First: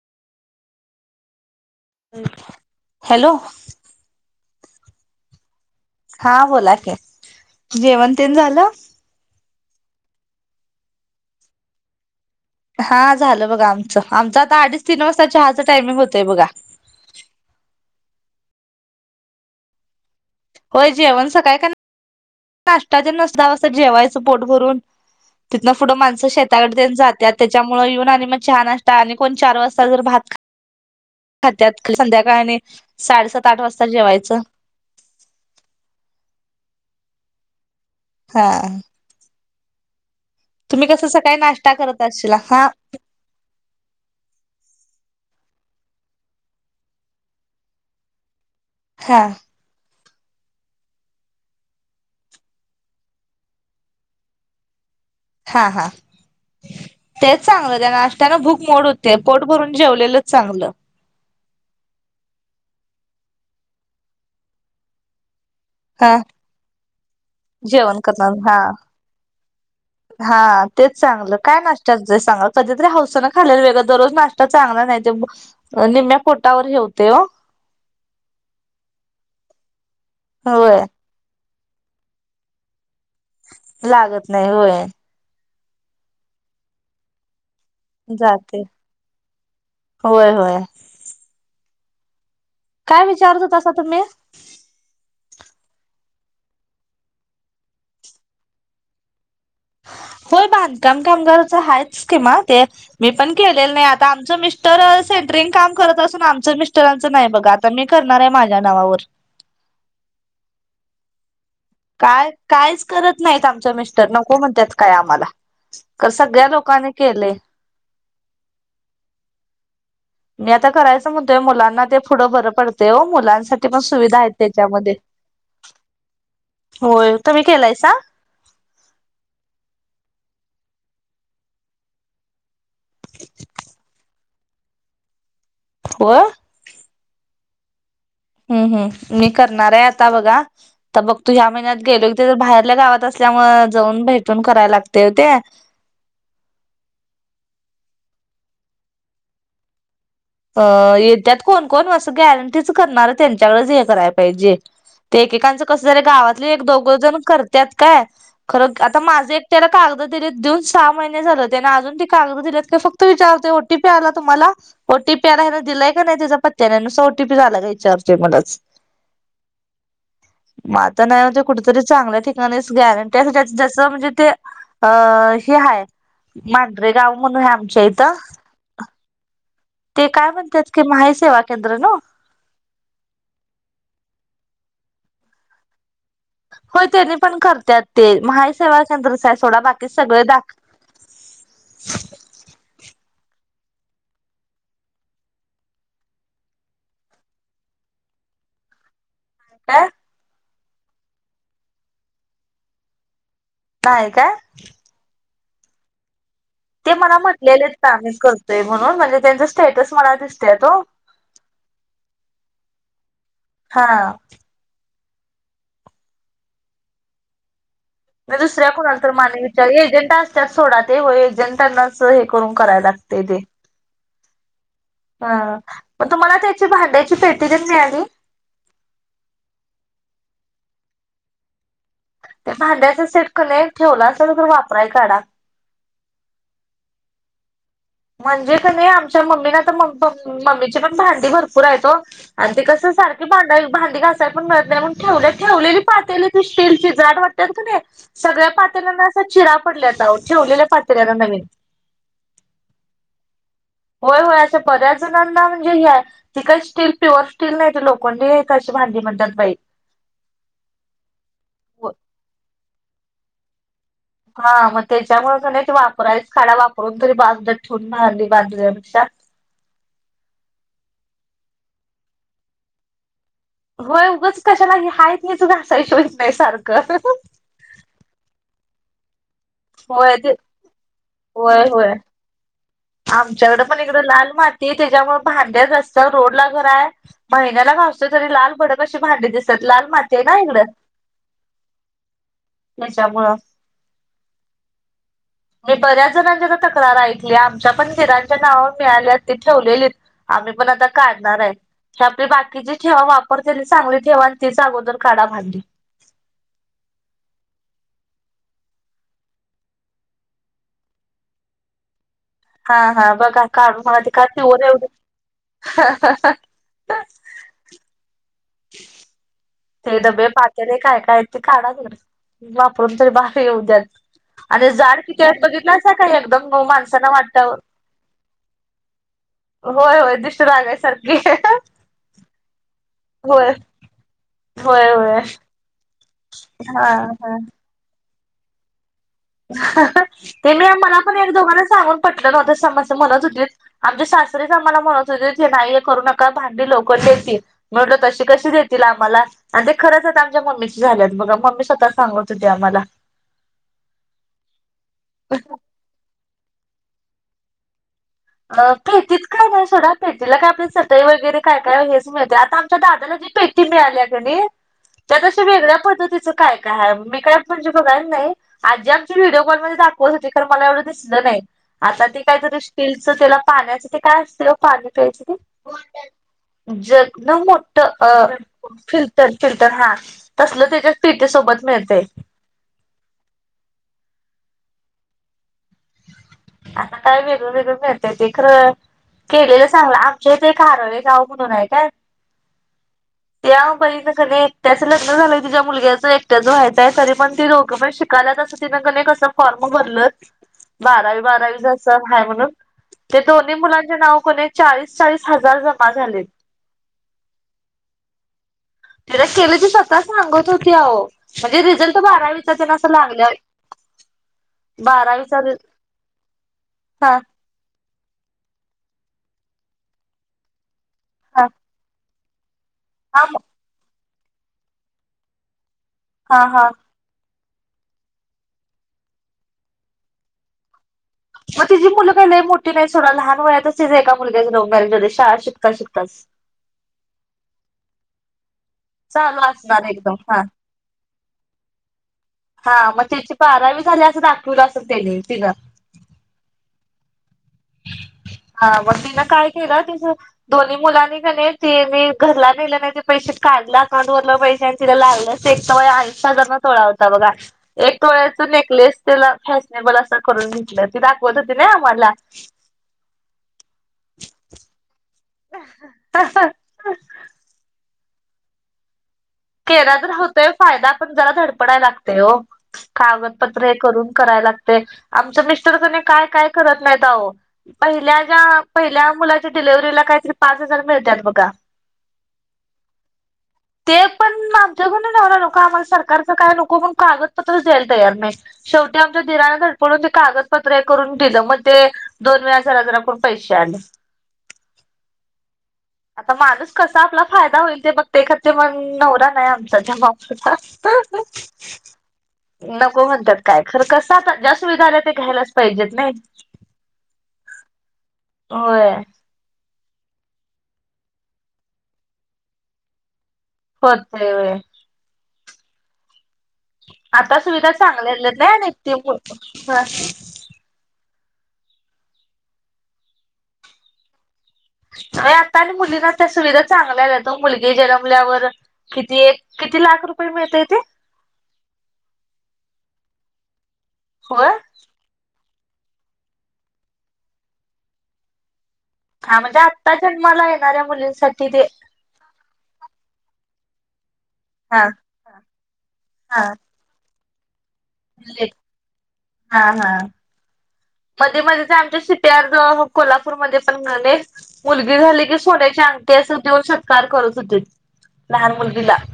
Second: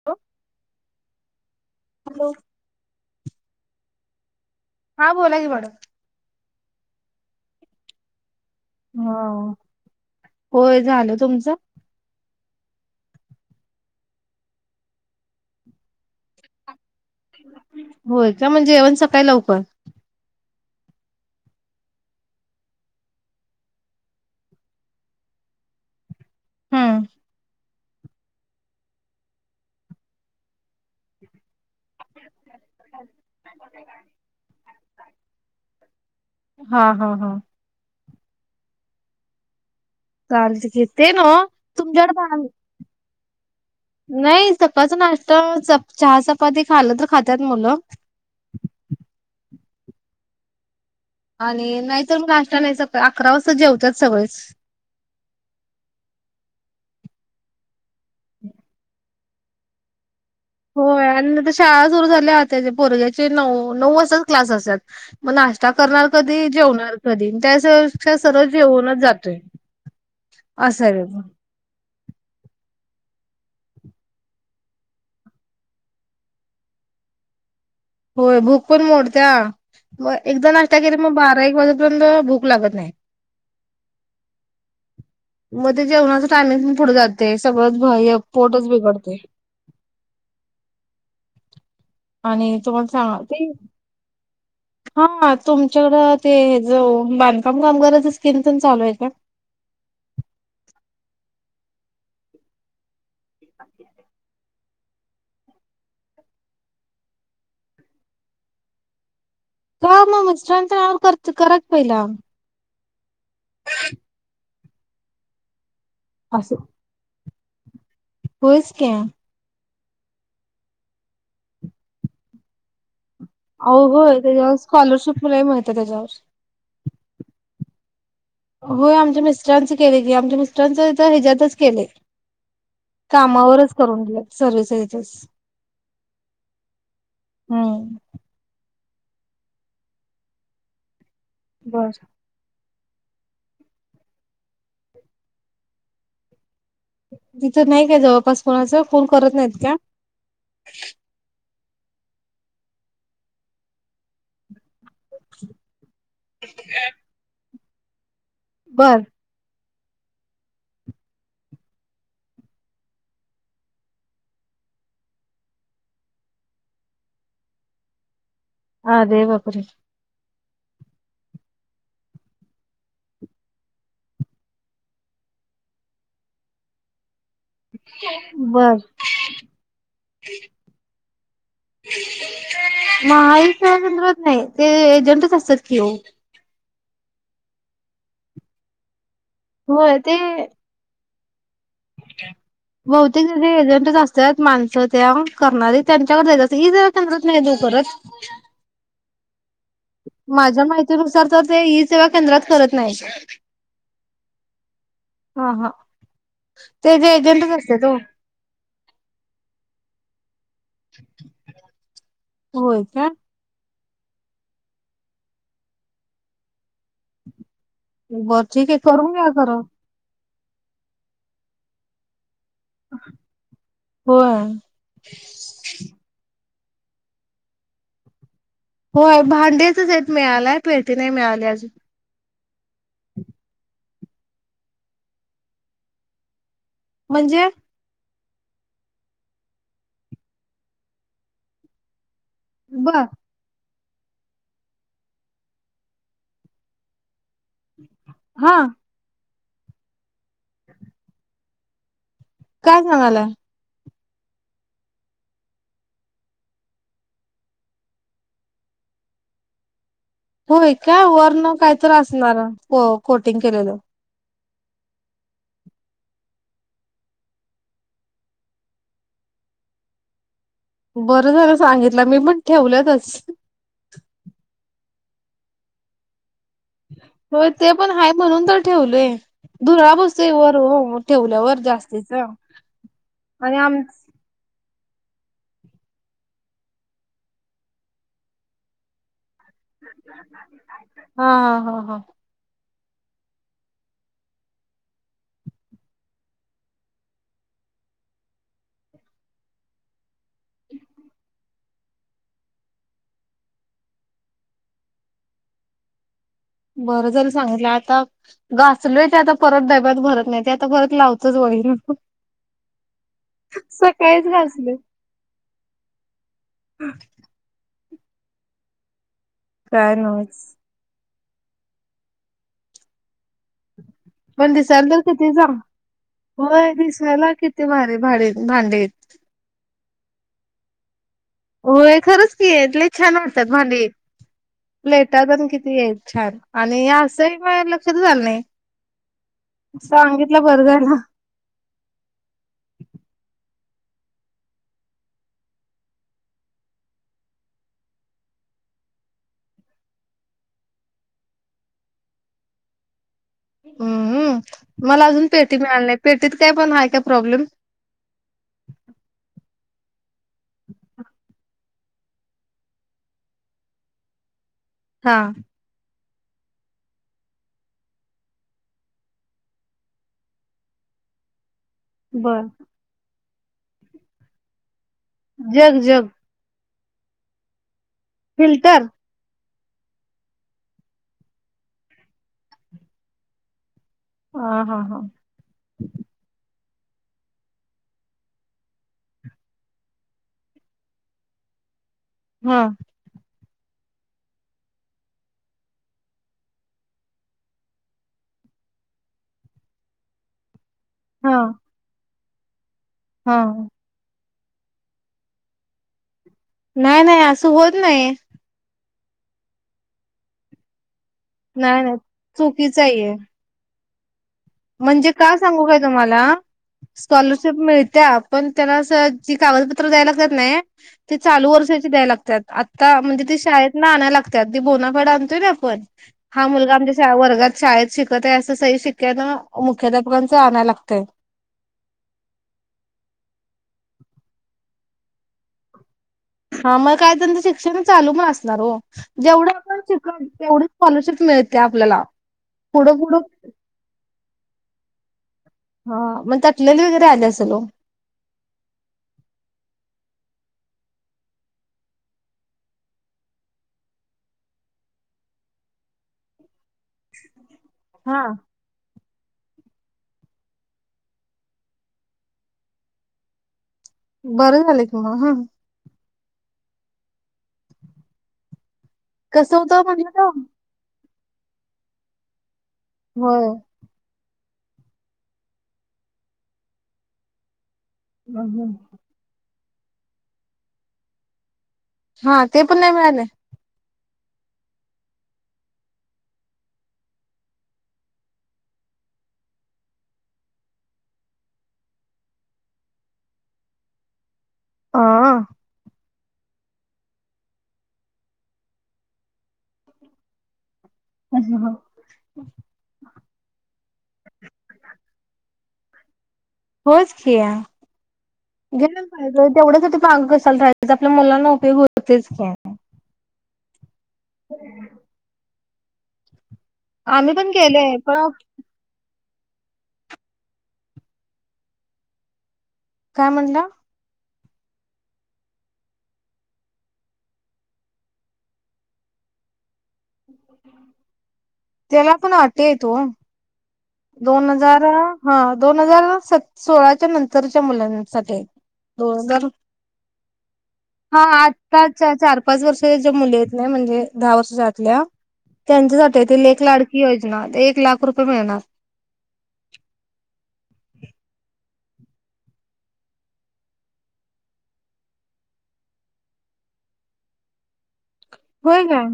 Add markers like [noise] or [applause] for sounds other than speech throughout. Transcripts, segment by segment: [inaudible] Hello. Hello? हा, बोला की मॅडम. हा, बोलाकी, जेवण तेन झालं? हा, होय झालं. तुमचं? हा, झालं बघा आमचं, आमचं आता अडीच तीन वाजता चहाचं टायमिंग होतंय बघा. होय का? म्हणजे जेवण सकाळी लवकर होय, जेवण सकाळी काय नाश्ता तेन नसत, दहा वाजता जेवायचं पोट भरून. तिथं पुढं माणसं शेताकडे तेन जात्यात, त्याच्यामुळे येऊन आणि मग चहा नाश्ता, आणि कोण चार वाजता जर भात खात [unintelligible] [inaudible] खात्यात, संध्याकाळ आणि साडेसात, आठ वाजता जेवायचं. हा हा हा. हा. चालते की, तुम्ही कसं ते नवा सकाळी नाश्ता करत असशीला तुमच्याकड हा नाही, सकाळचा नाश्ता, चहा, चपाती, खाल तर खात्यात मुलं. हा. आणि नाही तर मग, नाष्टा नाही, सकाळी अकरा वाजता जेवत्यात सगळेच. हा हा, तेच सांगालोय, त्या नाश्त्यान भूक मोड हो त्या, पोट भरून जेवलेलंच चांगलं. होय, आणि तर शाळा सुरू झाल्या त्या पोरग्याचे नऊ वाजताच क्लास असत्यात. मग नाश्ता करणार हा कधी? जेवणार कधी? जेवण त्यापेक्षा करणार सरळ हा जेवूनच जातोय, हा अस आहे तेच. चांगलं काय नाश्त्याच हाय सांगा, कधीतरी हौसन खालेल चांगलं, दररोज नाश्ता चांगला नाही. ते निम्म्या पोटावर [unintelligible] ओ होय, भूक पण मोडत्या. मग एकदा नाश्त्या होय केल्यावर, मग बारा एक वाजेपर्यंत भूक लागत नाही. लागत नाही, होय. मग ते जेवणाचं टायमिंग पण पुढ जातय, सग जाते पोटच बिघडतय, होय होय आणि तुम्हाला काय सांगा विचारत ते होतासा तुम्ही? हा, म तुमच्याकडं ते ज बांधकाम कामगाराच्या स्कीम तेन चालू आहे काय? होय, ब बांधकाम कामगारच आहेच स्कीमा, ते मी पण केलं नाही, आता आमच मि टर, सेंटरिंग काम करत असून आमचं मिस्टरांचं नाही बघा, आता मी करणार आहे माझ्या नावावर. का मग, मिस्टरांच्या नावावर करा की पहिला. काय कायच करत नाहीत आमचा मिस्टर, नको म्हणत्यात काय आम्हाला, तर सगळ्या लोकांनी केले. होईच की. ते आता करायच म्हणतोय मुलांना ते पुढं बरं पडतय ओ मुलां अ होय त्याच्यावर स्कॉलरशिप लय मिळते त्याच्यावर. होय तुम्ही केलायसा? होय आमच्या मिस्टरांचं केले की आमच्या मिस्टरांच तर ह्याच्यातच केले. कामावरच करून दे सर्विस हे. [unintelligible] होय. हम्म. हम्म हम्म मी करणार आहे आता बघा तर बघ तू ह्या महिन्यात बर गेलो ते बाहेरल्या गावात असल्यामुळे जाऊन भेटून कराय लागते वो ते. तिथं नाही काय जवळपास कोणाच कोण करत नाहीत का? अ येत्यात कोण कोण असं गॅरंटीच करणार त्यांच्याकडेच हे करायला पाहिजे. ते एकेकांचं कस झालय गावातले एक दोघ जण करतात काय खरं बर आता माझं एक त्याला कागद दिलीत देऊन सहा महिने झाले त्याना अजून ते कागद दिलेत का फक्त विचारते ओ टी पी आला तुम्हाला? ओ टी पी आता याला दिलाय का नाही त्याचं. [unintelligible] अरे बाप रे. मग आता ना ते कुठेतरी चांगल्या ठिकाणीच गॅरंटी आणि त्या जस म्हणजे ते अ हे हाय मांढरे गाव म्हणून ह बर. ते काय म्हणत की महा ई सेवा केंद्र ना. महा ई सेवा केंद्रात नाही ते एजंटच असतात कि हो. हो त्यांनी पण करतात ते महा ई सेवा केंद्रच हाय सोडा बाकी होय ते सगळे दाख [inaudible] बहुतेक जे एजंट असतात माणसं त्या करणारी त्यांच्याकडे जायच असतात ई सेवा केंद्रात नाही ओ करत. [inaudible] [unintelligible] माझ्या माहिती नुसार तर ते ई सेवा केंद्रात करत नाहीत. नाही काय? हा हा. ते जे मला एजंटच म्हटलेलेत असतात ना ओ. आम्ही करतोय म्हणून म्हणजे त्यांच स्टेटस मला दिसतेत ओ. होय का. हा. [inaudible] म बर दुसऱ्या ठीक आहे कोणा तर करून घ्या माने खरं विचारी एजंट अस त्यात सोडा ते हो एजेंटनाच हे करून कराय लागते ते. होय. हा मग तुम्हाला त्याची भांड्याची पेटी ते न मिळाली? होय भांड्याचा सेट मिळालाय पेटी नाही मिळाली अजून. ते भांड्याच सेट कने ठेवला असल तर वापराय काढा. म्हणजे? म्हणजे कनी आमच्या मम्मीने आता मम- मम्मीचे पण भांडी भरपूर आहेत ओ. आणि ते कसं बर सारख भांडी घासायला पण मिळतं नाहीत मग ठेवल्यात ठेवलेली पातली ती स्टीलची जाड वा त्यात का नाही सगळ्या हा पातळ्यांना असा चिरा पडल्या आ ओ ठेवलेल्या पातिल्याना नवीन. काय सांगाला? होय होय अशा बऱ्याच जणांना म्हणजे हे हाय ती काय स्टील प्युअर स्टील नाय ती लोखंडी हेत अशी भांडी म्हणतात बाई होय का वरन काय तरी असणार को कोटिंग केलेलं हा म त्याच्यामुळ क नाय ते वापरायच काढा वापरून तरी बांधून ठेवून भांडी बादहोण्यापेक्षा बरं झालं सांगितलं मी पण ठेवल्यातस होय उगच कशाला हे हायच हेच घासायच होईत नाय सारखं होय ते पण हाय म्हणून तर ठेवलय. घुरळा होय बसतोय ते वर हो ठेवल्यावर जास्तीच आमच्याकड आम पण इकडं लाल माती त्याच्यामुळ भांडे रस्त्यावर रोडला घर हाय. महिन्याला घासतोय तरी लाल भडक अशी भांडी दिस तात लाल माती ये ना इकडं हा हा हा हा त्याच्यामुळं होय बऱ्याच जणांच्या त तक्रार ऐकली आमच्या पण दिरांच्या नावावर मिळाल्यात ती ठेवलेली आम्ही पण आता काढणार ये. हे आपली बाकीची ठेवा वापरते आणि चांगली ठेवा आणि तीच अगोदर काढा भांडी बरं झालं सांगितलं आता घासलोय ते आता परत डब्यात भरत नाय ते आता परत लावतोच बघ [unintelligible] हा हा बघा काढून बघा ती काय पीवर घासलोय एवढी [unintelligible] काय ते डबे नव्हच पाट त्याने काय काय ते काढा [unintelligible] वापरून तरी बाहेर येऊद्यात. पण आणि दिसायला तर जाड किती हायत चांग बघितलासा का एकदम होय माणसांना दिसायला वाटावं किती भारी भारी भांडी आहेत. होय होय दृष्ट लागायसारखी हो खरंच की लय छान वाटतात होय भांडी होय होय प्लेटा पण कि ती येत छान हा आणि असं ही हा माया लक्षातच आलं नाही. सांगितलं ते मी बरं झालं मला पण एक दोघांन सांगून पटलं नव्हत समस म्हणत होतीत. आमचे सासरेच आम्हाला म्हणत होते ते नाही हे करू नका भांडी लवकर देतील म्हटंल तशी कशी देतील आम्हाला आणि ते खरंच आता आमच्या मम्मीची झाल्यात बघा मम्मी स्वतः सांगत होती आम्हाला हम्म मला अजून प्लेटी मिळाल्या नाही पेटीत काय पण हाय काय प्रॉब्लेम अ पेटीच काय नाय सोडा पेटीला काय आपली सटई वगैरे काय काय हेच मिळतय आता आमच्या दादाला जी पेटी मिळाल्या क नी हा त्यात अशी वेगळ्या पद्धतीच काय काय हाय मी काय म्हणजे बघाय नाय आजी आमच्या व्हिडिओ कॉलमध्ये दाखवत होती खरं मला एवढं दिसलं नाय. आता ते बर कायतरी स्टीलच त्याला पाण्याचे ते काय असतय पाणी प्यायच ते जग जग जग न मोठं अ फिल्टर फिल टर फिल्टर हा तसल त्याच्या पेटी सोबत मिळतय. हा हा हा आता काय वेगळं वेगळ मिळतंय ते खरं केलेलं चांगलं आमच्या इथ हारळे गाव म्हणून हाय काय हा या बहिनीच कनी एकट्याच लग्न झालंय तिझ्या मुलग्याचं एकट्याच व्हायचय तरी पण ती दोघंपण शिक काल तस तिनं कनंय कस फॉर्म भरलत [unintelligible] हा बारावीस असा हाय म्हणून ते हा दोन्ही मुलानं त्या नाव क नाय चाळीस चाळीस हजार जमा झालेत. नाय नाय असं होत नाही. फिरक केली ती स्वतः सांगत होती अहो. म्हणजे नाही नाही रिझल्ट बारावीचा त्यां चुकीच असं आहे लागल्या वर म्हणजे का सांगू काय तुम्हाला? हा स्कॉलर शिप मिळत्या, पण त्यांना ज कागपत्र द्यायला लागतात नाही. ते हा चालू वर्षाची द्याय लागतात. आता हा म्हणजे ती शाळेत ना आणाय लागतात. ती बोनाफड आणतोय ना आपण. हा मुलगा आमच्या श वर्गात शाळेत शिकत आहे असं सही शिक्यान. मुख्याध्यापकांच आणाय लागतंय. म तिची मुलं काय लई मोठी नाही सोडा. लहान वयात च एका मुलग्याच लवमॉरेज झाल. शाळा शिकता शिकताच. हा मग काय त्यांच शिक्षण चालू पण असणार हो. चालू जेवढं आपण असणार एकदम शिकतो. हा तेवढी स्कॉलरशिप मिळते आपल्याला. हा पुढं मग पुढं त्याची बारावी झाली असं दाखवलं असेल त्याने. तिनं. हा मग त्याटलेली वगैरे आले असेल ओ. हा मग तिन काय केलं तिचं. दोन्ही मुलांनी कणे त मी घरला नेले नाही ते पैसे. काढलं अकाउंट वरलं पैशां ति लाललंच एक तर आंचा जरना तोळाव. बघा. एक हा टोळ्याच नेकलेस त्याला फॅशनेबल असं करून घटलं. ते दाखवत होती ना आम्हाला. बरं झाले की म ह. ह [unintelligible] कसं होतं केला तर म्हटलं तो होतोय फायदा पण जरा धडपडाय लागतेय हो होय कागदपत्र करून कराय लागते. आमच मिस्टर कधी काय काय करत नाही आओ. पहिल्या ज पहिल्या मुलाच्या डिलेवर्हरीला काहीतरी पाच हजार मिळतात बघा. हा ते पण नाही मिळाले? ते माध्यमवला नको. आम्हाला सरकारचं काय नको. पण कागदपत्रच द्यायला तयार नाही. शेवटी आमच्या दीराण धडपडून ते कागदपत्र हे करून दिलं. म ते दोन वेळा जरा जरा करुण पैसे आले. ह. आता माणूस कसा आपला फायदा होईल ते बगते खते. पण नवरा नाही आमचा त्या मापाचा. [inaudible] नको होयच म्हणत्यात. काय खरं कसं आता, ज्या सुविधा आल्या ते घ्यायलाच पाहिजेत नाही. होयच की, होय घेयलाच तेवढ्या साठी माग कसाल राहायच. आपल्या मुलांना उपयोग होतेच की. [unintelligible] व्हय. आम्ही आता पण सुविधा केलेय चांगल्या पण आल्यात नाही. नाही त काय म्हणला? आता आणि मुलींना त्या सुविधा चांगल्या आल्यात हो. मुलगी जन्मल्यावर किती एक किती लाख रुपये मिळतेय ते? त्याला पण अटीयेत ओ. दोन होय हजार हा दोन हजार स सोळाच्या नंतरच्या मुलांसाठी आहेत. हा म्हणजे आत्ता जन्माला येणाऱ्या हा मुलींसाठी ते. आत्ताच्या चार पाच वर्ष ज्या मुली येत न म्हणजे दहा हा वर्षच्याआतल्या त्यांच्यासाठी ते हा लेकलाड ती योजना. एक लाख रुपये लेट मिळणार. हा हा. मध्ये, मध्ये जे आमच्या सी, पी, आर ज कोल्हापूरमध्ये पण झालेत. मुलगी झाली की सोन्याची अंगठी अस देऊन सत्कार करत होते. लहान होय मुलगी ला काय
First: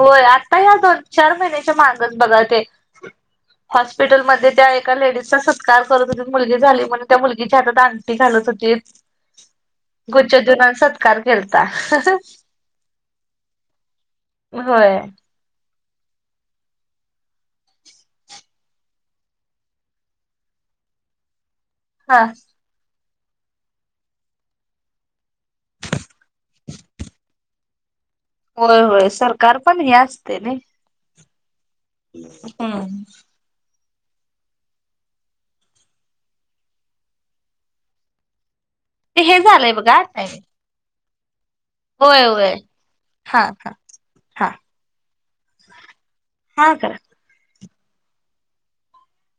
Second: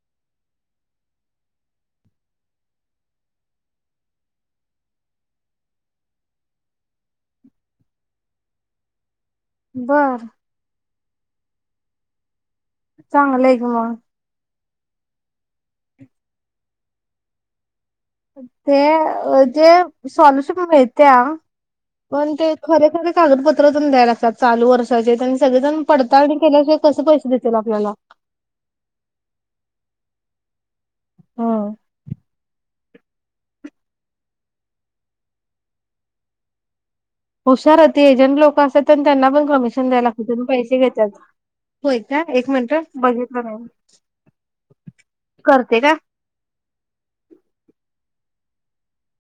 होय आता ह्या दोन, चार महिन्याच्या माघच बघा ते. हॉस्पिटलमध्ये त्या एका लेडीजचा काल करत होते मुलगी झाली म्हणून त्या मुलगीची हात आंगठी घालत होतेत. बर गुच्छ देऊन अन सत्कार केलता. चांगल आहे घर. होय. ते जे सॉल्युशन मिळते हा पण ते खरे, खरे कागदपत्र पण द्यायला लागतात चालू वर्षाचे त्यांनी सगळेजण पळताडनी केल्याशिवाय कसे पैसे देतीलतील आपल्याला. होय, होय सरकार पण हे असते नाही? हो. हम्म. हुशार होती एजंट लोक असतात ते त्यांना हे पण झालंय कमिशन बघा द्यायला टायमिंग त्यानी पैसे घेतात होय का एक मिनट बघितलं हां नाही मी हां करते काय हा करा